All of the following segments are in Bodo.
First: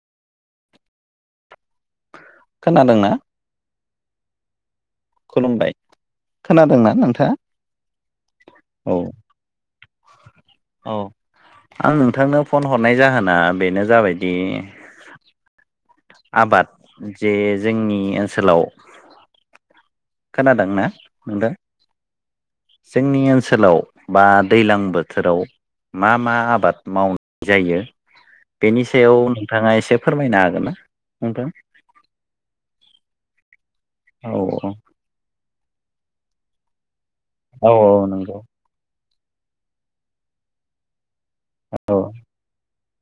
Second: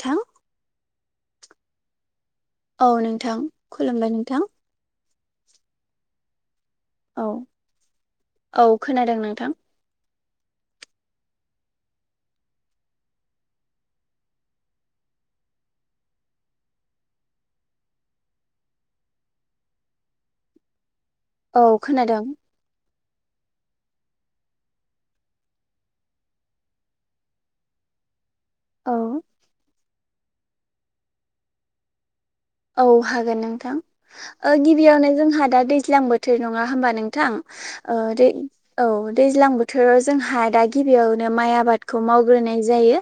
थां औ खोनादोंना नोंथां खुलुमबाय नोंथां खुलुमबाय खोनादोंना औ नोंथाङा औ खोनादों नोंथां अ आं नोंथांनो फन हरनाय जाहोना बेनो जाबायदि आबाद जे जोंनि ओनसोलाव खोनादों ना? औ खोनादों। जोंनि ओनसोलाव बा दैलां बोथोराव मा मा आबाद मावनाय जायो बेनि औ सायाव नोंथाङा एसे फोरमायनो हागोन ना नोंथां औ हागोन नोंथां औ ओ गिबियावनो जोंहा दा दैज्लां बोथोर नङा होमबा नों थां औ औ ओ दे नंगौ औ दैज्लां बोथोराव जोंहा दा गिबियावनो माइ औ आबादखौ मावग्रोनाय जायो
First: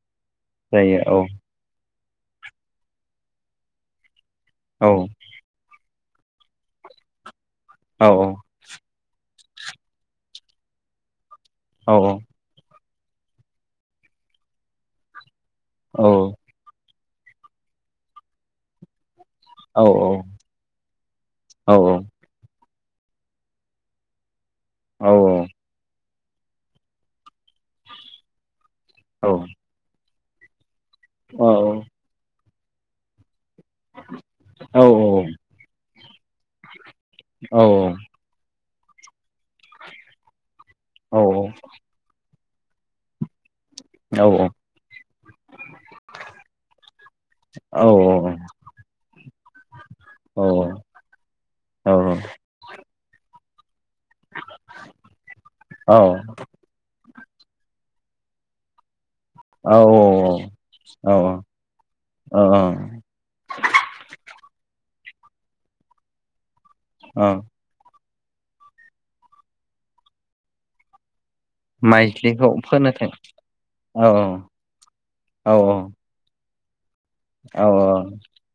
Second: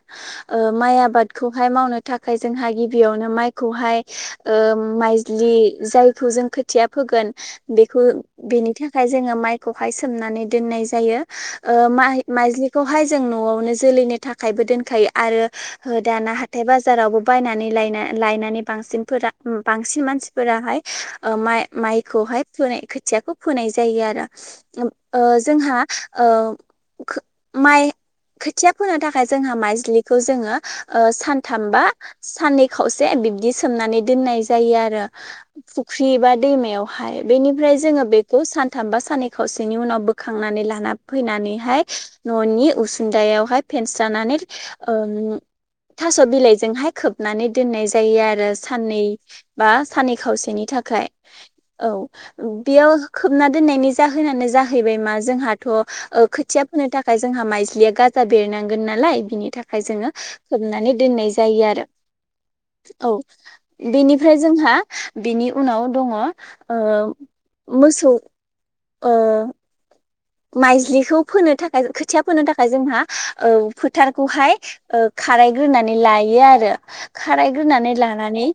ओ जायो माइ औ आबादखौहाय मावनो थाखाय जोंहा गिबियावनो माइखौहाय ओ औ माइज्लि जायखौ जों खोथिया फोगोन बेखौ औ बेनि थाखाय जोङो माइखौहाय सोमनानै दोननाय जायो ओ औ मा-माइज्लिखौहाय जों न'आवनो जोलैनो थाखायबो दोनखायो आरो ओ औ दाना हाथाय बाजारावबो बायनानै लायना-लायनानै बांसिनफोरा औ बांसिन मानसिफोराहाय ओ माइ-माइखौहाय फोनाय खोथियाखो फोनाय जायो आरो औ ओ जोंहा ओ खो माइ खोथिया फोनो थाखाय औ जोंहा माइज्लिखौ जोङो ओ सान्थाम बा साननै खावसे बिब्दि सोम दोननाय जायो औ आरो फुख्रि बा दैमायावहाय औ बेनिफ्राय जोङो बेखौ सान थामबा सानै खावसेनि उनाव बोखांनानै लाना औ फैनानैहाय न'नि उसुंदायावहाय औ फेनस्रानानै ओम थास' बिलाइजोंहाय खोबनानै औ दोननाय जायो आरो साननै बा सानै औ खावसेनि थाखाय औ बेयाव खो बना दोननायनि जाहोनानो जाहैबाय मा जोंहाथ' ओ खोथिया फोनो था खाय जोंहा माइज्लिया गाजा बेरनांगोन नालाय बिनि थाखाय जोङो खोबनानै औ दोननाय जायो आरो औ औ । बेनिफ्राय जोंहा बेनि उनाव दङ' ओ औ मोसौ ओ माइज्लिखौ फोनो थाखाय खोथिया फोनो थाखाय जोंहा ओ औ फोथारखौहाय ओ औ खारायग्रोनानै लायो आरो औ खारायग्रोनानै लानानै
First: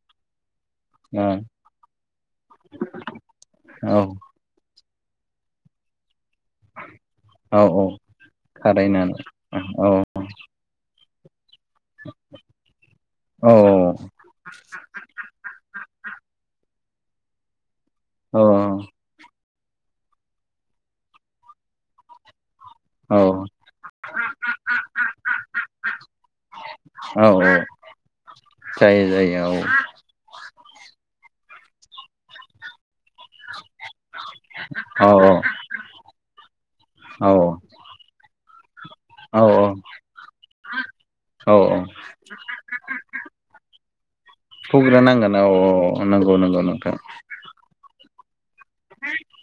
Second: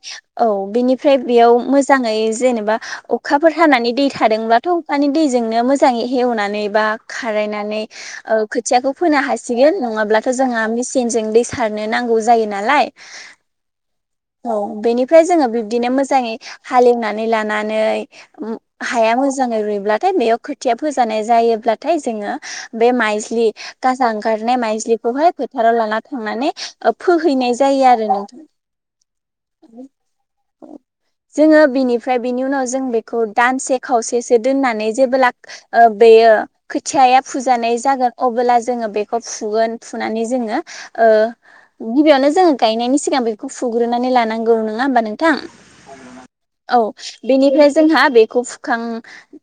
औ बेनिफ्राय बेयाव मोजाङै जेनेबा अखाफोर औ खानानै औ दै थादोंब्लाथ' माने दैजोंनो मोजाङै हेवनानै एवनानै बा औ खारायनानै औ ओ खोथिया खौ खारायनानै फोनो हासिगोन औ नंङा ब्लाथ' जोंहा मिस सिनजों दै सारनो नांगौ जायो नालाय औ औ बेनिफ्राय जोङो बिब्दिनो मोजाङै हालेवनानै लानानै औ हाया मोजाङै रुइब्लाथाय बेयाव खोथिया फोजानाय जायोब्लाथाय जोङो बे औ माइज्लि गाजा ओंखारनाय माइजलिखौहाय फोथाराव लाना थांनानै ओ औ फोहैनाय जायो जायो आरो नोंथां । जायो जायो औ । जोङो बिनिफ्राय बिनि उनाव जों बेखौ दानसे खावसेसो दोननानै औ जेबोला ओ यो खोथिया या औ फुजानाय जागोन । अब्ला जोङो बेखौ औ फुगोन फुनानै जोङो ओ औ गिबियावनो जोङो गायनायनि सिगां बेखौ फुग्रोनानै लांनांगौ नङा होनबा फुग्रोनांगोन नोंथां? औ औ नंगौ नंगौ औ नोंथां बेनिफ्राय जोंहा बेखौ फुखां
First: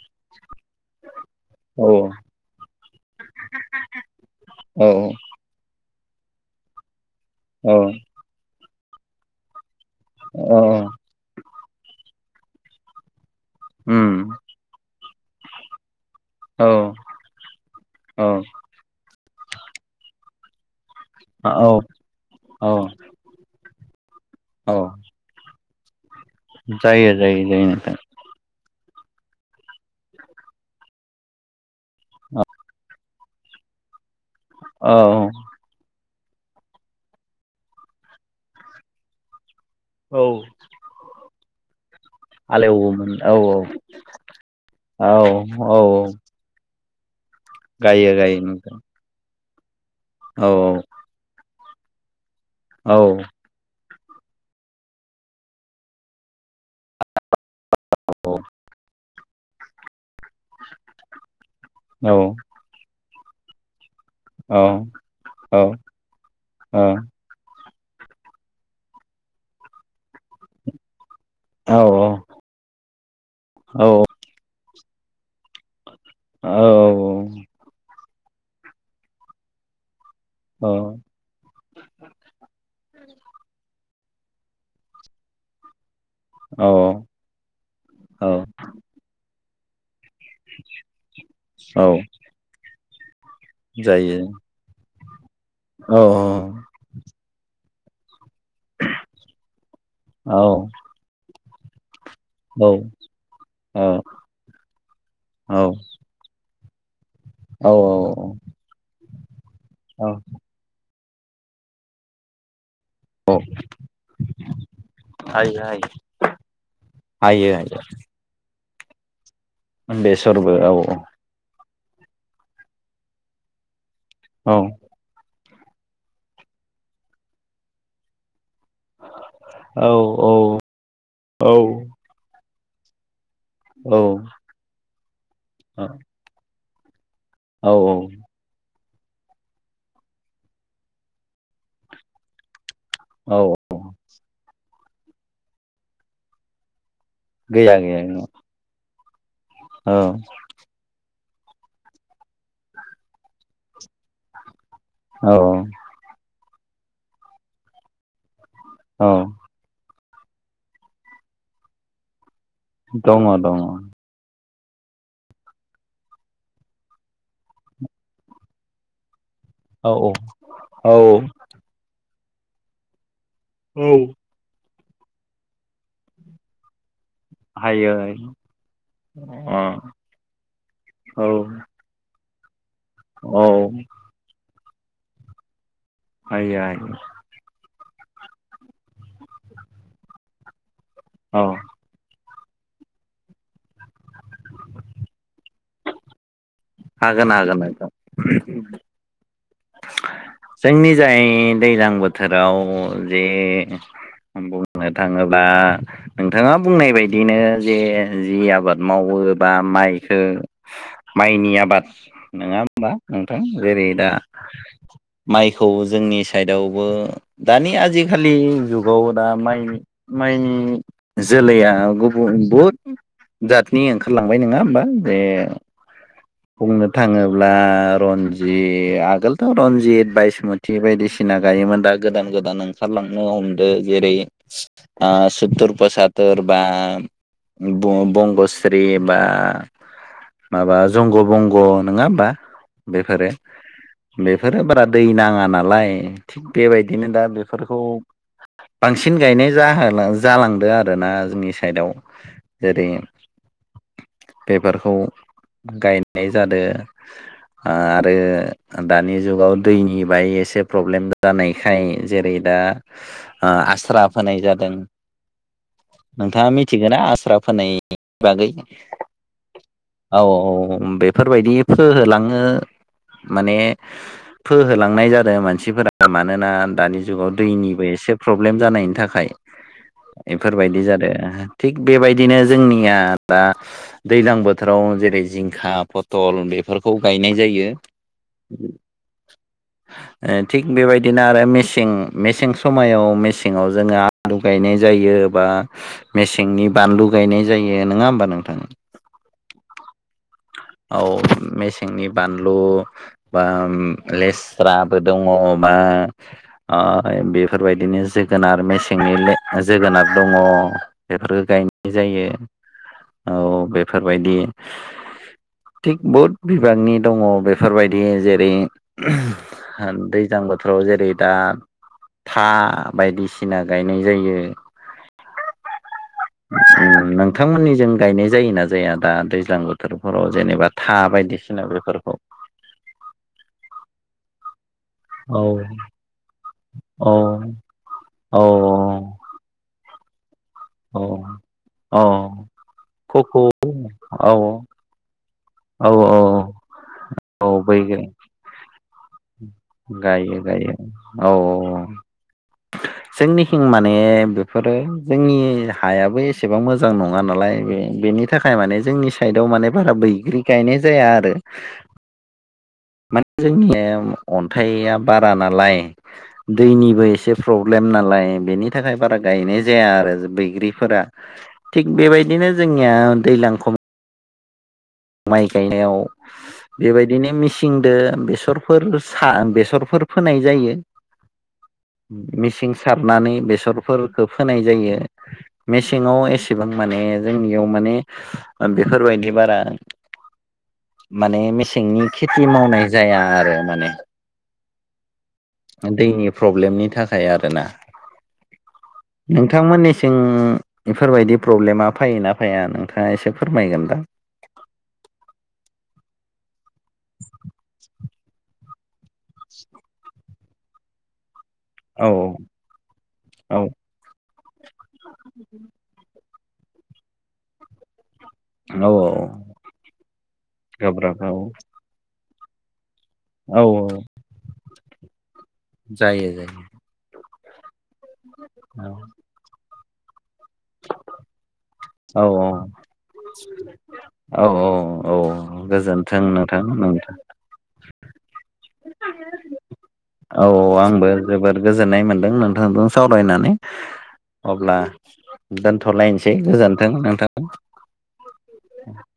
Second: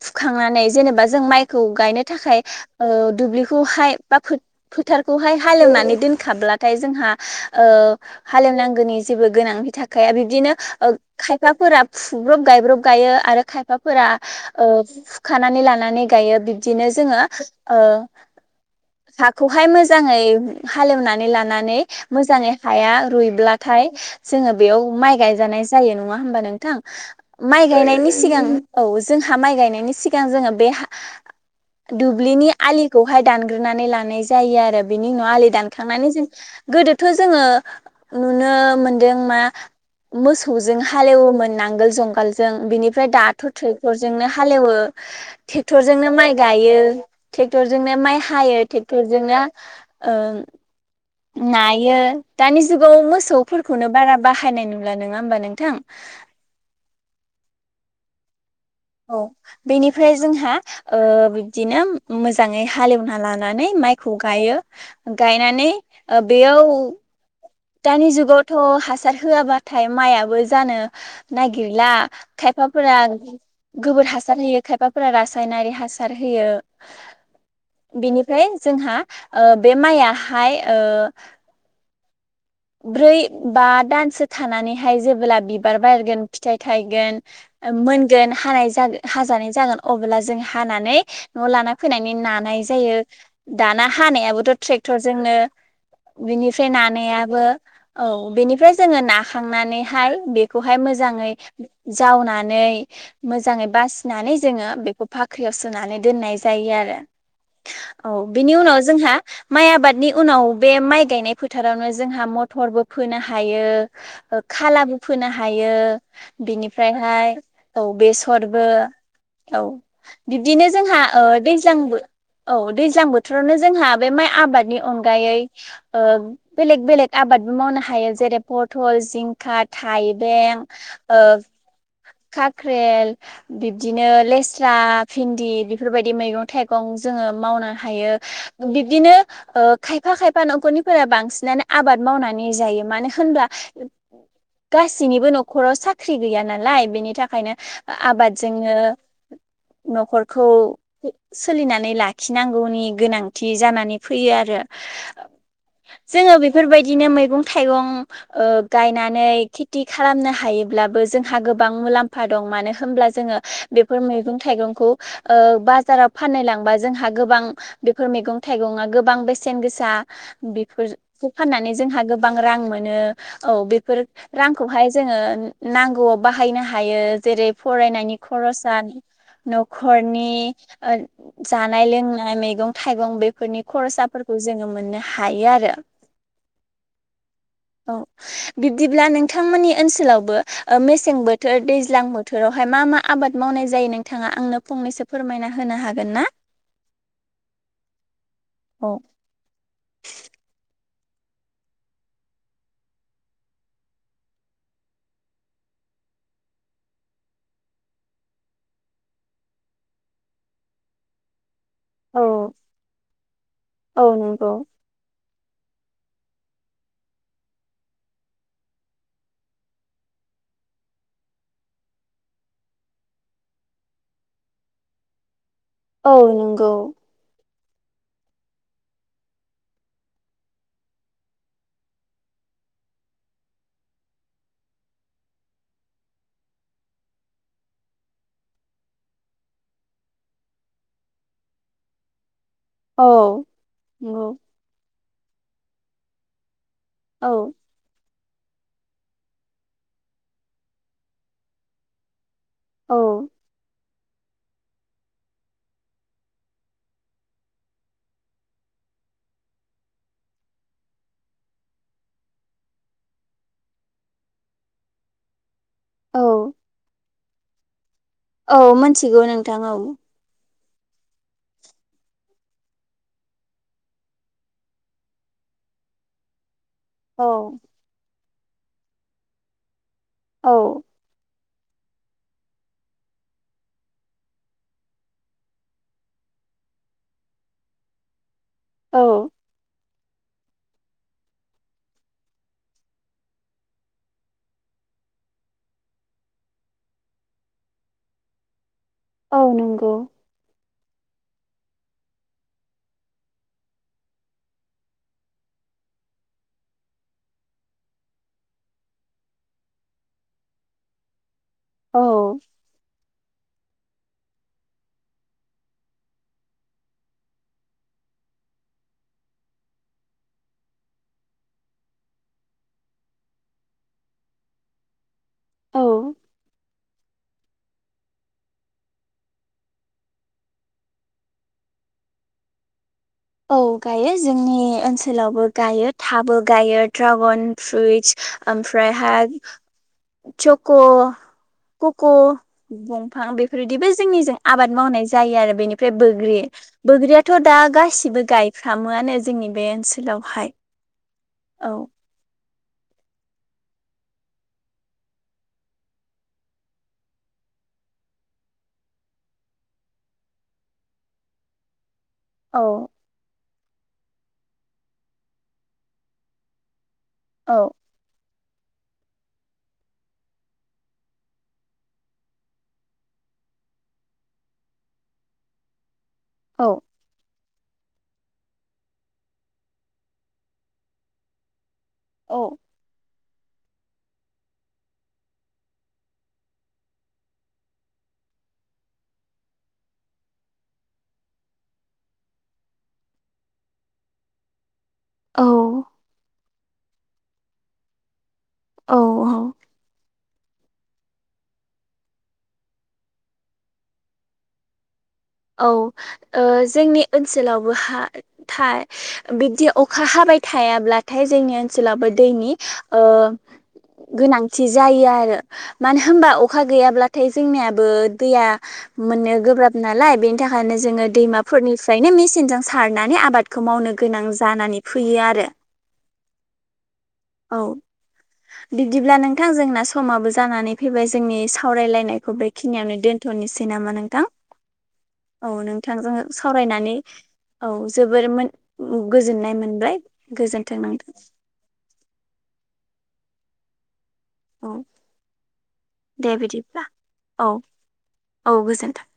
फुखांनानै जेनेबा जों माइ खौ औ गायनो थाखाय ओ दुब्लिखौहाय बा औ फोथारखौहाय हालेवनानै दोनखाब्ला नाथाय जोंहा ओ औ औ हालेव नांगौनि जेबो गोनांनि थाखाया बिदिनो खायफाफोरा फुब्रब गायब्रब गायो आरो खायफाफोरा ओ फुखानानै लानानै बिबदिनो जोङो ओ हाखौहाय मोजाङै हालेवनानै औ लानानै मोजाङै औ हाया रुइब्लाथाय जोङो औ बेयाव माइ गायजानाय जायो जायो नङा हबा नोंथां? जायो जायो माइ जायो नोंथां गायनायनि सिगां औ जोंहा माइ गायनायनि सिगां जोङो बे दुब्लिनि आलिखौहाय दानग्रोनानै लानाय जायो जायो आरो बिनि औ उनाव आलि दानखांनानै गोदोथ' जोङो नुनो मोनदों मा औ मोसौजों हालेवोमोन नांगोल जं गालजों बिनिफ्राय हालेवोमोन औ दाथ' ट्रेक्टर जोंनो हालेवो औ औ ट्रेक्टर जोंनो माइ गायो । यो ट्रेक्टरजों नो गायो माइ गायो हायो नोंथां ट्रेक्टरजों नो औ औ । नायो दानि जुगाव मोसौ फोरखौनो बारा बाहायनाय नुला नङा होमबा नोंथां? औ औ बेनिफ्राय जोंहा ओ बिब्दिनो औ मोजाङै हालेवना लानानै माइखौ गायो औ औ गायनानै ओ बेयाव औ दानि जुगावथ' हासार होआबाथाय माया बो जानो औ नागिरला खायफाफोरा गोबोर हासार होयो खायफाफोरा रासायनारि हासा सार होयो बेनिफ्राय जोंहा बे माइआ हाय औ ओ ब्रै बा दानसो थानानैहाय जेबोब्ला बिबार बारगोन फिथाय औ थायगोन औ मोनगोन हानाय जा हाजानाय जागोन । अब्ला जों हानानै न'आव लाना औ फैनानै नानाय जायो । दाना जायो हानायाबोथ' ट्रेक्टरजोंनो औ बिनिफ्राय नानायाबो औ । बेनिफ्राय जोङो नाखांनानैहाय औ बेखौहाय मोजाङै जावनानै औ मोजाङै बासिनानै जोङो बेखौ फाख्रियाव औ औ सोनानै दोननाय जायो आरो औ बिनि उनाव जोंहा माइ औ आबादनि उनाव बे माइ गायनाय फोथारावनो जोंहा मथरबो फोनो हायो खालाबो फोनो हायो बिनिफ्रायहाय हायो बेसरबो औ हायो बेसरबो बिब्दिनो औ जोंहा ओ दै ज्लां बो औ दैज्लां बोथोरावनो जोंहा बे माइ औ आबादनि अनगायै ओ बेलेग बेलेग आबादबो मावनो हायो जेरै पथल जिंखा औ औ थाइबें ओ काख्रेल बिब्दिनो औ लेस्रा भिन्दि बेफोरबायदि मैगं थाइगं । जोङो मावनो औ हायो बिब्दिनो ओखायफा खायफा नखरनिफोरा बांसिन आनो आबाद मावनानै जायो मानो होनब्ला औ गासैनिबो नखराव साख्रि गैया नालाय बेनि थाखायनो गैया गैया आबादजोंनो औ नखरखौ सोलिनानै लाखिनांगौनि गोनांथि जानानै फैयो आरो । औ ओ बेफोरबायदिनो मैगं थाइगं ओ औ गायनानै खेति खालामनो हायोब्लाबो जोंहा गोबां मुलाम्फा दं मानो होनब्ला दङ जोङो दङ औ बेफोर मैगं थाइगंखौ ओ बाजाराव फाननो लांबा जोंहा गोबां बेफोर मैगं थाइगंङा गोबां बे सेन गोसा औ औ बेफोरखौ फाननानै जोंहा गोबां रां मोनो । औ बेफोर रांखौहाय जोङो नांगौआव बाहायनो हायो । जेरै हायो फरायनायनि खरसा अ नखरनि ओ औ जानाय लों नाय मैगं थाइगं औ बेफोरनि खरसाफोरखौ जोङो मोननो हायो आरो । हायो हायो । औ बिब्दिब्ला नोंथांमोननि ओनसोलावबो ओ मेसें औ बोथोर दैज्लां बो थोरावहाय मा मा आबाद मावनाय जायो नोंथाङा आंनो फंनैसो फोरमायना होनो हागोन ना? हागोन हागोन नोंथां । औ जोंनि जाय दैज्लां बोथोराव जे बुंनो थाङोब्ला नोंथाङा बुंनाय बायदिनो जे जि आबाद मावो वोबा माइखौ माइनि आबाद औ नङा होमबा नोंथां जेरै औ दा नंगौ । माइखौ जोंनि साइदावबो दानि आजिखालि जुगाव दा माइ माइनि जोलैया गुबुन बहुद जातनि ओंखारलांबाय नङा होमबा? जे औ नंगौ । [unintelligible] रन्जि [unintelligible] आगोलथ'रनजित बायसमति बायदिसिना गायोमोन दा गोदान गोदान ओंखारलांनो हमदों जेरै सत्तुर फसातर बा बंगस्रि बा माबा जंग बंग नङा होमबा? बेफोरो औ नंगौ बेफोरो बारा दै नाङा नालाय थिग बेबायदिनो दा बेफोरखौ बांसिन गायनाय जा जालांदों आरोना जोंनि साइदआव । जेरै औ बेफोरखौ गायनाय जादों आरो दानि जुगाव दैनि बाय एसे प्रब्लेम जानायखाय जेरै दा आस्रा फोनाय जादों नोंथाङा औ मिथिगोना आस्रा फोनाय फोनायनि बागै औ मोनथिगौ नोंथां औ औ औ ओम बेफोरबायदि फोहोलाङो माने फोहोलांनाय जादों मानसिफोरा मानोना दानि जुगाव औ दैनिबो एसे प्रब्लेम जानायनि थाखाय औ एफोरबायदि जादों थिग बेबायदिनो जोंनिया दा दैज्लां बोथोराव जेरै जिंखा फथल बे बेफोरखौ गायनाय जायो। औ [inaudible] थिग बेबायदिनो आरो मेसें मेसें समायाव मेसेङाव जोङो आलु गायनाय जायो बा मेसेंनि बानलु गायनाय जायो नङा होनबा नोंथां। औ नंगौ। औ मेसेंनि बानलु बा लेस्राबो दङ। बा बेफोरबायदिनो जोगोनार मेसेंनि जोगोनार दङ। बेफोरखौ गायनाय औ जायो औ बेफोरबायदि थिग बुहुद बिबांनि दङ बेफोरबायदि जेरै दैज्लां बोथोराव जेरै दा था बायदिसिना गायनाय जायो। औ उम नोंथांमोननि जों गायनाय जायोना जाया दा दैज्लां बोथोरफोराव जेनेबा था बायदिसिना बेफोरखौ? औ गायो जोंनि ओन औ सोलावबो गायो थाबो गायो औ ड्रागन फ्रुइटस औ ओमफ्राय हाय चख' औ कक' औ बंफां खखौ बेफोरबायदिबो औ जोंनिजों आबाद मावनाय जायो आरो बेनिफ्राय औ औ बोग्रि। बोग्रियाथ' औ दा बै गासिबो गायफ्रामोआनो जोंनि बे गायो ओनसोलावहाय गायो औ औ औ जोंनिखिं माने बेफोरो जोंनि हायाबो एसेबां मोजां नङा ना‌ लाय बेनि थाखाय माने जोंनि साइदआव माने बारा बैग्रि गायनाय जाया आरो औ माने जोंनिया अन्थाइया बारा नालाय दैनिबो एसे औ प्रब्लेम नालाय बेनि थाखाय बारा गायनाय जाया आरो बैग्रिफोरा थिग बेबायदिनो जोंनिया दैलां [unintelligible] माइ गायनायाव औ बेबायदिनो मेसिन सिनदो बेसरफोर सा बेसरफोर फोनाय जायो। औ मिसिं सारनानै बेसरफोरखो फोनाय जायो। मेसेङाव एसेबां माने जोंनियाव माने बेफोरबायदि बारा माने मेसेंनि खेथि मावनाय जाया आरो माने। औ दैनि प्रब्लेमनि थाखाय आरोना औ औ नोंथांमोननिसो थिं बेफोरबायदि प्रब्लेमा फैयोना फैया नोंथाङा एसे फोरमायगोनदा? औ जोंनि ओनसोलावबो हा था बिबदि अखा हाबाय थायाब्लाथाय जोङो ओनसोलावबो औ दैनि औ गोनांथि जायो आरो मानो होमबा अ‌ खा गैयाब्लाथाय जोंनियाबो दैया औ मोननो गोब्राब नालाय बेनि थाखायनो जोङो गोब्राब औ दैमाफोरनिफ्रायनो मेचिनजों सारनानै औ आबादखौ मावनो गोनां जानानै फै फैयो आरो जायो औ औ बिदिब्ला नोंथां जोंना समाबो जानानै फैबाय जोंनि औ सावरायलायनायखौ बेखिनियावनो दोनथ'नोसै नामा नोंथां? औ औ नोंथांजों गोजोन्थों नोंथां सावरायनानै नोंथां औ जोबोर मो गोजोननाय मोनबाय। औ गोजोन्थों आंबो नोंथां जोबोद गोजोननाय मोनदों नोंथांजों सावरायनानै अब्ला औ दे दोनथ'लायनोसै बिदिब्ला गोजोन्थों नोंथां। औ औ गोजोन्थों।